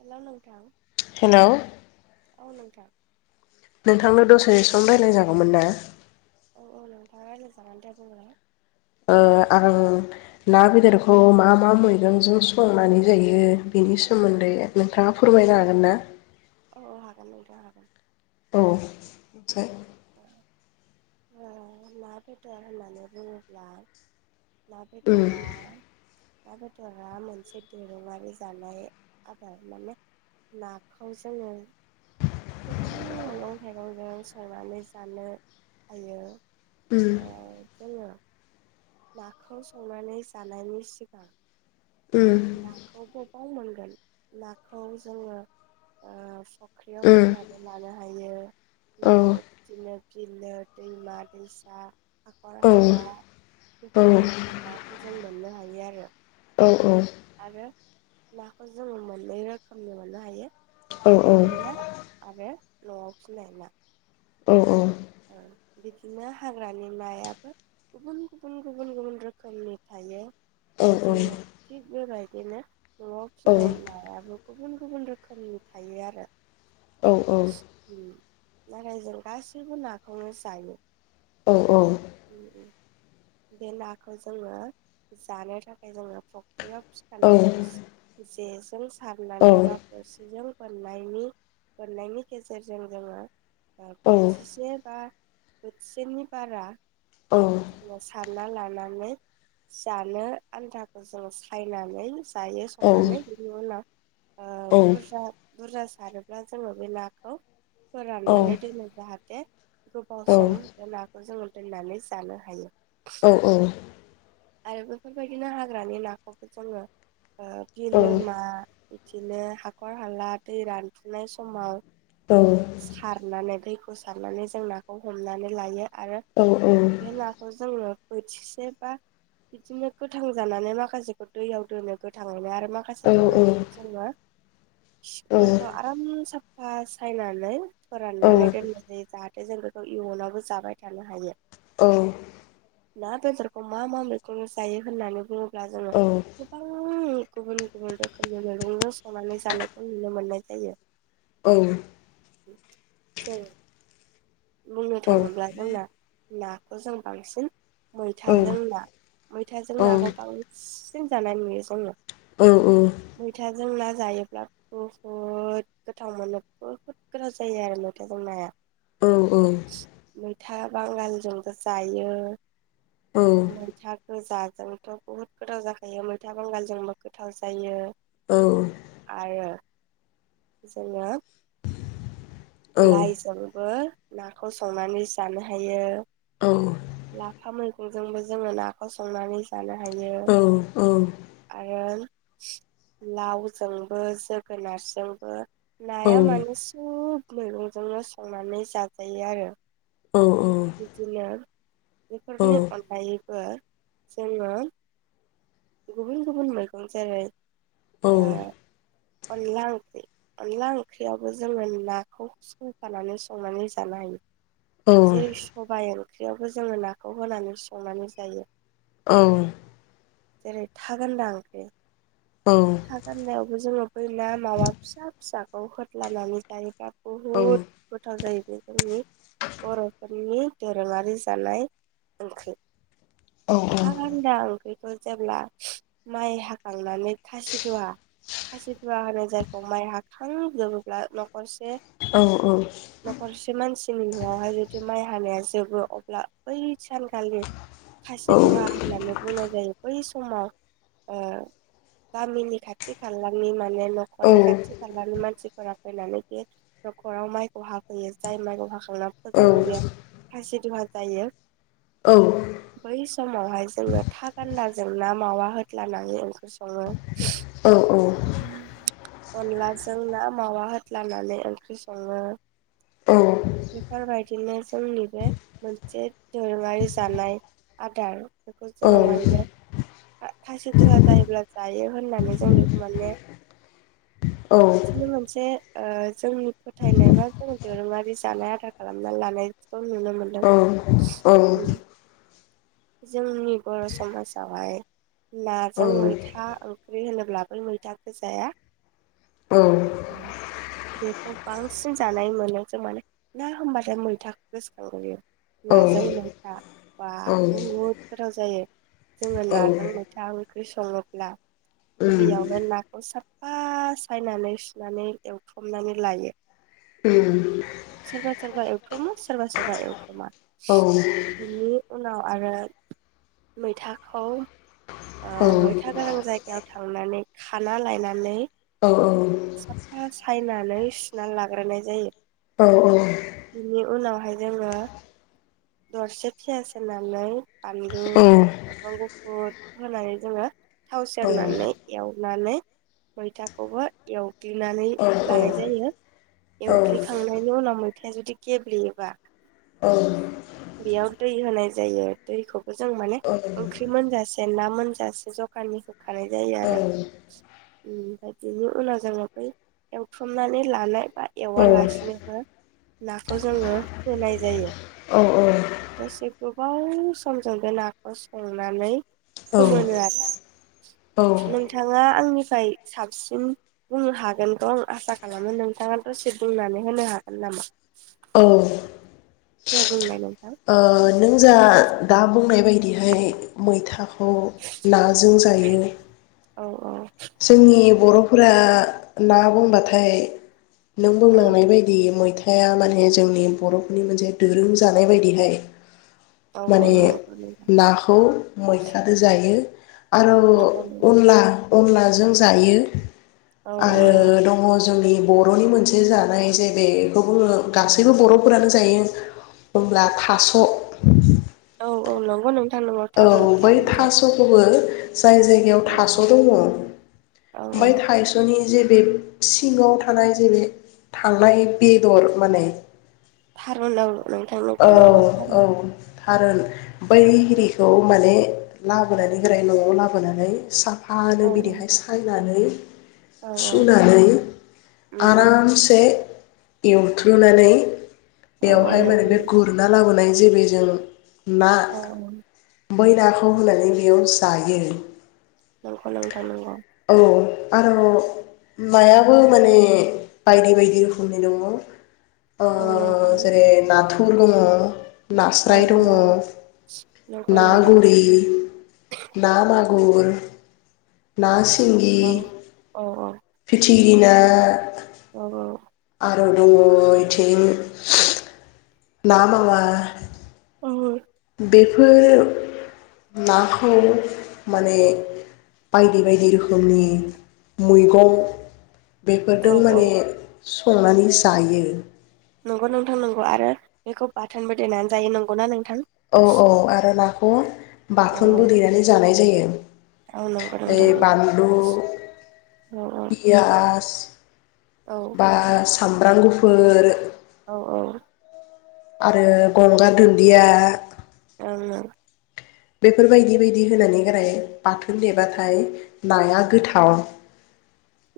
Hello नोंथां। Hello औ नोंथा। नोंथांनो दसे सम रायलाय जागौमोन ना? औ औ नोंथां रायलायजागोन दे बुंलाय ओ आं ना बेदरखौ मा मा मैगंजों संनानै जायो बेनि सोमोन्दै नोंथांङा फोरमायनो हागोन ना? औ औ हागोन नोंथां हागोन। औ थाय ओ ना बेदर होननानै बुंङोब्ला ना उम बेदरया ना बेदरा मोनसे दोरोंङारि जानाय आदार माने नाखौ जोंङो गोबां मैगं थाइगंजों संनानै जानो हायो। उम ओ जोंङो नाखौ संनानै जानायनि सिगां उम [unintelligible] फाव मोनगोन नाखौ जोंङो ओ सं ओंख्रियाव उम थिलानो लानो हायो औ नाखौ इदिनो बिरनो दैमा दैसा हाखर औ हाला औ बेफोरबायदि नाखौ जों मोननो हायो आरो। औ औ ना खौ जोंङो मोननै रोखोमनि मोननो हायो। औ हाग्रानि ना आरो न' आव फिनाय ना। औ ओ बिदिनो हाग्रानि नायाबो गुबुन-गुबुन गुबुन-गुबुन रोखोमनि थायो। बिदिनो। [unintelligible] बेबायदिनो न'आव फिनाय नायाबो गुबुन गुबुन रोखोमनि थायो आरो उम नारायजों गासैबो ना खौनो जायो। औ औ। बे नाखौ जोङो जानो थाखाय जोङो बेयाव फिखानाय जेजों सारनानै बा बोरसिजों बनायनि मोनोननायनि गेजेरजों जोङो बोथिसे बा बोथिसेनि बारा औ साना लानानै जानो आन्थाखौ जों सायनानै जायो सनानै हयो न आ बुरजा बुरजा सारोब्ला जोङो बे नाखौ फोराननानै दोनो जाहाथे गोबाव सम खौ जोङो दोननानै जानो हायो। औ औ आरो बेफोरबायदिनो हाग्रानि नाखौबो जोङो औ बिलोमा बिदिनो हाखर हाला दै रानफुनाय समाव औ सारनानै दैखौ सार हारनानै जों नाखौ हमनानै लायो। आरो औ बे नाखौ जोङो बोथिसे बा बिदिनो गोथां जानानै माखासेखौ दैयाव दोनो गोथाङैनो आरो माखासे थैनाय औ जेनङा सिफोरखौ आराम साफा सायनानै औ फोराननानै दोननो। ज जाहाथे जों बेखौ इयुनावबो जाबाय थानो हायो। औ ना बेदरखौ मा मा मैगं जायो होननानै बुङो ब्ला जों गोबां गुबुन गुबुन रोखोमनि मैगंजों संनानै जानायखौ नुनो मोननाय जायो। औ जायो बुंनो थाङोब्ला जोंना ना खौ जों बांसिन मैथाजों ना‌ मैथाजों नाखौ बांसिन जानाय नुयो जोङो औ औ मैथाजों ना जायोब्ला बुहुद गोथाव मोनो बुहुद गोथाव जायो आरो मैथाजों नाया मैथा बांगालजोंबो जायो मैथा गोजाजोंथ' बुहुद गोथाव जाखायो मैथा बांगालजोंबो गोथाव जायो औ आरो जोङो लायजोंबो‌ नाखौ संनानै जानो हायो। औ फा मैगंजोंबो जोङो नाखौ संनानै जानो हायो आरो लावजोंबो, जोगोनारजोंबो नाया माने सोब मैगंजोंनो संनानै जा जायो आरो बिदिनो बेफोरनि अनगायै बो जोङो गुबुन गुबुन मैगं जेरै औ ओ अनला ओंख्रि अनला ओंख्रियावबो जोङो नाखौ होफानानै संनानै जानो हायो जेरै सबाइ ओं ख्रियावबो जोङो नाखौ होनानै संनानै जायो औ जेरै थागान्दा ओंख्रि था गान्दायावबो जोङो बै ना मावा फिसा फिसाखौ होदलानानै जायोबा गोथाव जाहैबाय जोंनि बर'फोरनि दोरोङारि जानाय ओंख्रि था गान्दा ओंख्रिखौ जेब्ला माइ हाखांनानै खासिदुवा खासिदुवा होनो जायखौ माइ हाखांजोबोब्ला न'खरसे औ औ नख'रसे मानसिनि न'आवहाय जुदि माइ हानाया जोबो अब्ला बै सानखालि खासि दुवा होननानै बुंनाय जायो। बै समाव ओ गामिनि खाथि खालानि मान ने न'खरनि खाथि-खालानि मान मानसिफोरा फैनानै बे न'खराव माइखौ हाफैयो जाय माइखौ हाखांना फोजोबो बेयाव खासि दुहा जायो। औ। बै समावहाय जोङो था। गान्दाजों ना मावा होथ्लानानै ओंख्रि सङो अनलाजों ना मावा होदलानानै ओंख्रि सङो बेफोरबायदिनो जोंनि बे मोनसे दोरोङारि जानाय आदार। बेखौ जोङो माने। खासि दुहा जायोब्ला जायो होननानै जों बेखौ माने। बिदिनो मोनसे। ओ जोंनि फोथायनाय बा जों दोरोङारि जानाय आदार खालामनानै लानाय। खौ नुनो मोनदों ओ। जोंनि बर' समाजावहाय। नाजों मैथा ओं ओंख्रि होनोब्ला बै मैथाखौ जाया औ बेखौ बांसिन जानाय मोनो जों माने ना होनबाथाय मैथाखौ गोसोखांग्रोयो। औ नाजों औ मैथा बा। औवो‌ फ्राव‌ जों। जायो। जोङो नाजों मैथा ओं ओंख्रि सङोब्ला गिबियावनो नाखौ साफा सायनानै सुनानै एवथ्रमनानै लायो। ओम। सोरबा सोरबा एवथममो सोरबा सोरबा एवथोमा। औ। उनाव। आरो मैथाखौ। अ मैथा गोनां जायगायाव। थांनानै खाना लायनानै। साफा सायना। नै सुना लाग्रोनाय जायो। औ औ। बिनि उनावहाय जोङो दरसे पियास एबा। नानै। फानलु हरनांगौ। गुद होनानै जोङो थाव सेरनानै एवनानै मैथाखौबो एवग्लिनानै लानाय नों जायो एवग्लिखांनायनि उनाव मैथाया जुदि गेब्लेयोबा बेयाव दै होनाय। जायो दैखौबो जों माने ओंख्रि मोनजासे ना मोनजासे जखानि होखानाय जायो आरो ओम ओमफ्राय बिनि उनाव जोङो बै एवथ्रमनानै लानाय बा एवालासिनोबो नाखौ जोङो होनाय जायो दसे। गोबाव समजों बे नाखौ संनानै फोमोनो आरो। नोंथां। नोंथाङा आंनिफ्राय साबसिन बुंनो हागोनखौ आं आसा खालामो नोंथाङा दसे बुंनानै होनो हागोन नामा। बे बुंनाय नों। ओ नों जा दा बुंनाय बायदिहाय मैथा। खौ नाजों जायो। औ औ जोंनि बर'फोरा ना बुंबाथाय नों औ बुंलांनाय बायदि मैथा थाया माने जोंनि बर'फोरनि मोनसे दोरों जानाय बायदिहाय औ औ माने नंगौ नोंथां नाखौ मैथादो जायो। आरो नंगौ नोंथां अनला अनलाजों जायो। औ औ आरो नंगौ दङ जोंनि बर'नि मोनसे जानाय जे बेखौ बुङो गासैबो बर'फोरानो जायो होमब्ला थास'। औ औ नंगौ नोंथां नंगौ औ थारुन बै थारुनजों थास'खौबो जाय जायगायाव औ थास' औ दङ औ औ ओमफाय थाइस'नि जे बे सिङाव थानाय जे बे थांनाय बेदर माने थारुनाव नोंथां औ नंगौ नंगौ। औ थारुन [unintelligible] खौ माने लाबोनानै गोरायै न'आव लाबोनानै साफ आ औ नों बिदिहाय सायनानै औ [inaudible] सुनानै उम उम आरामसे एवथ्रुनानै औ औ बेवहाय माने नंगौ बे नोंथां गुरना लाबोनाय। जेरै जों ना औ बै नाखौ होनानै बेयाव जायो। नोंखौ नोंथां नोंग आरोबाव नायाबो माने बायदि बायदि रोखोमनि दङ। ओ औ जेरै नाथु [unintelligible] नास्राय दङ। नंगौ ना [unintelligible] नोंथां मागुर ना सि औ औ औ गिना औ औ। आरो दङ इथिं। ना मावा [unintelligible] बेफोर नाखौ माने बायदि बायदि रोखोमनि मैगं औ बेफोरदों औ माने संनानै जायो। नंगौ नोंथां नंगौ आरो बेखौ बाथोनबो देनानै जायो नंगौना नों औ औ आरो ला अ औ बाथोनबो देनानै जानाय जायो। औ नंगौ [unintelligible] ओइ नोंथां नंगौ बानलु औ पियाज औ बा सामब्रां गुफुर औ औ। आरो गंगार दुनदिया ओं ओं। बेफोर बायदि बायदि होनानै गाराय बाथोन देबाथाय नाया गोथाव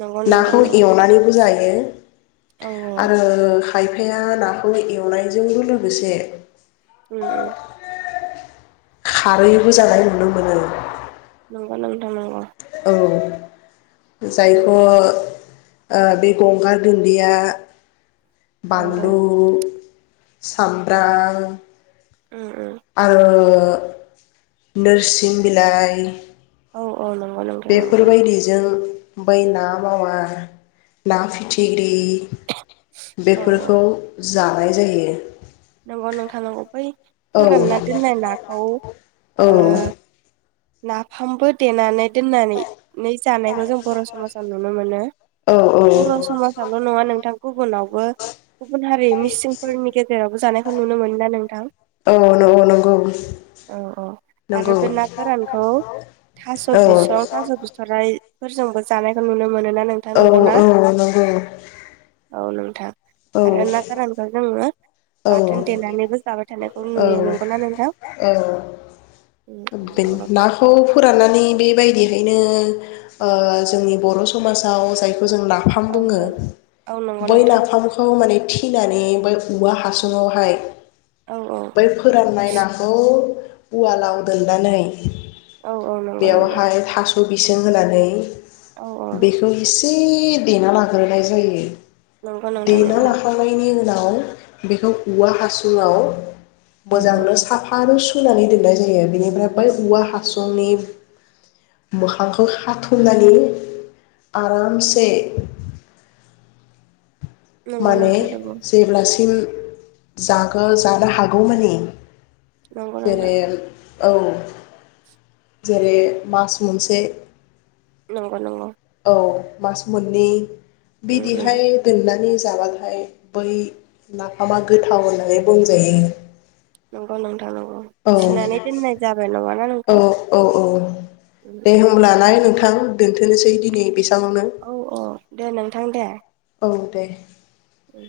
नंगौ नोंथां नाखौ नंगौ एवनानैबो जायो औ आरो खायफाया नाखौ एवनायजोंबो लोगोसे उम उम। खारैबो जानाय नुनो मोनो। नंगौ नोंथां नंगौ। औ। जायखौ ओ बे गंगार दुन्दिया औ औ बानलु सामब्रां उम उम आओ ओ नोरसिं बिलाइ औ औ नंगौ नोंथां बेफोर नंगौ बायदिजों बै ना मावा ना फिथिग्रि इ औ बेफोरखौ जानाय जायो। नोंगौ नोंथां नंगौ बै औ फोरानना दोननाय नाखौ औ ओ नाफामबो देनानै दोननानै जानायखौ जों बर' समाजाव नुनो मोनो औ बर' समाजावल' नङा नोंथां गुबुनावबो गुबुन हारि मिसिंफोरनि गेजेराव नुनो मोनो ना नोंथां औ नं- नंगौ औ औ आरो नंगौ बे ना गोरानखौ औ फोरजोंबो जानायखो नुनो मोनो ना नोंथां नंगौ ना औ नंगौ औ नों थां। औ आरो ना गोरानखौ जोङो। औ बाथोन देनानैबो जाबाय थानायखौ औ नुयो नंगौना नोंथां? औ उम उम नंगौ। नाखौ फोराननानै बे। बेबायदिहैनो जोंनि बर' समाजाव जानाय जों नाफाम औ बुङो औ औ नंगौ बै नोंथां नाफामखौ माने थिनानै बो औवा हासुङावहाय औ औ बै फोराननाय नाखौ उवालाव देनानै औ औ नंगौ नोंथां बेयावहाय थास थास बिसं होनानै। औ औ बेखौ एसे देना लाग्रोनाय जायो नंगौ नोंथां देना नंगौ लाखांनायनि उनाव नाव। बेखौ औवा हासुंआव औ औ मोजांनो साफानो सु सोनानै दोननाय जायो बेनिफ्राय बै औवा हासुंनि मोखांखौ खाथुमनानै आरामसे नंगौ माने नोंथां नंगौ जेब्लासिम जागौ जानो हागौ मानि नंगौ नोंथां जेरै औ जेरै मास मोनसे नंगौ नंगौ औ मास मोननै उम उम बिदिहाय दोननानै जाबाथाय बै नाफामा गोथाव होननानै बुंजायो। नंगौ नंगौ। औ थिनानै दोननाय जाबाय नङाना औ नोंथां? औ औ उम दे उम होब्ला ना नोंथां दोनथनोसै दिनै बिसां औ औ दे नोंथां दे। औ दे। उम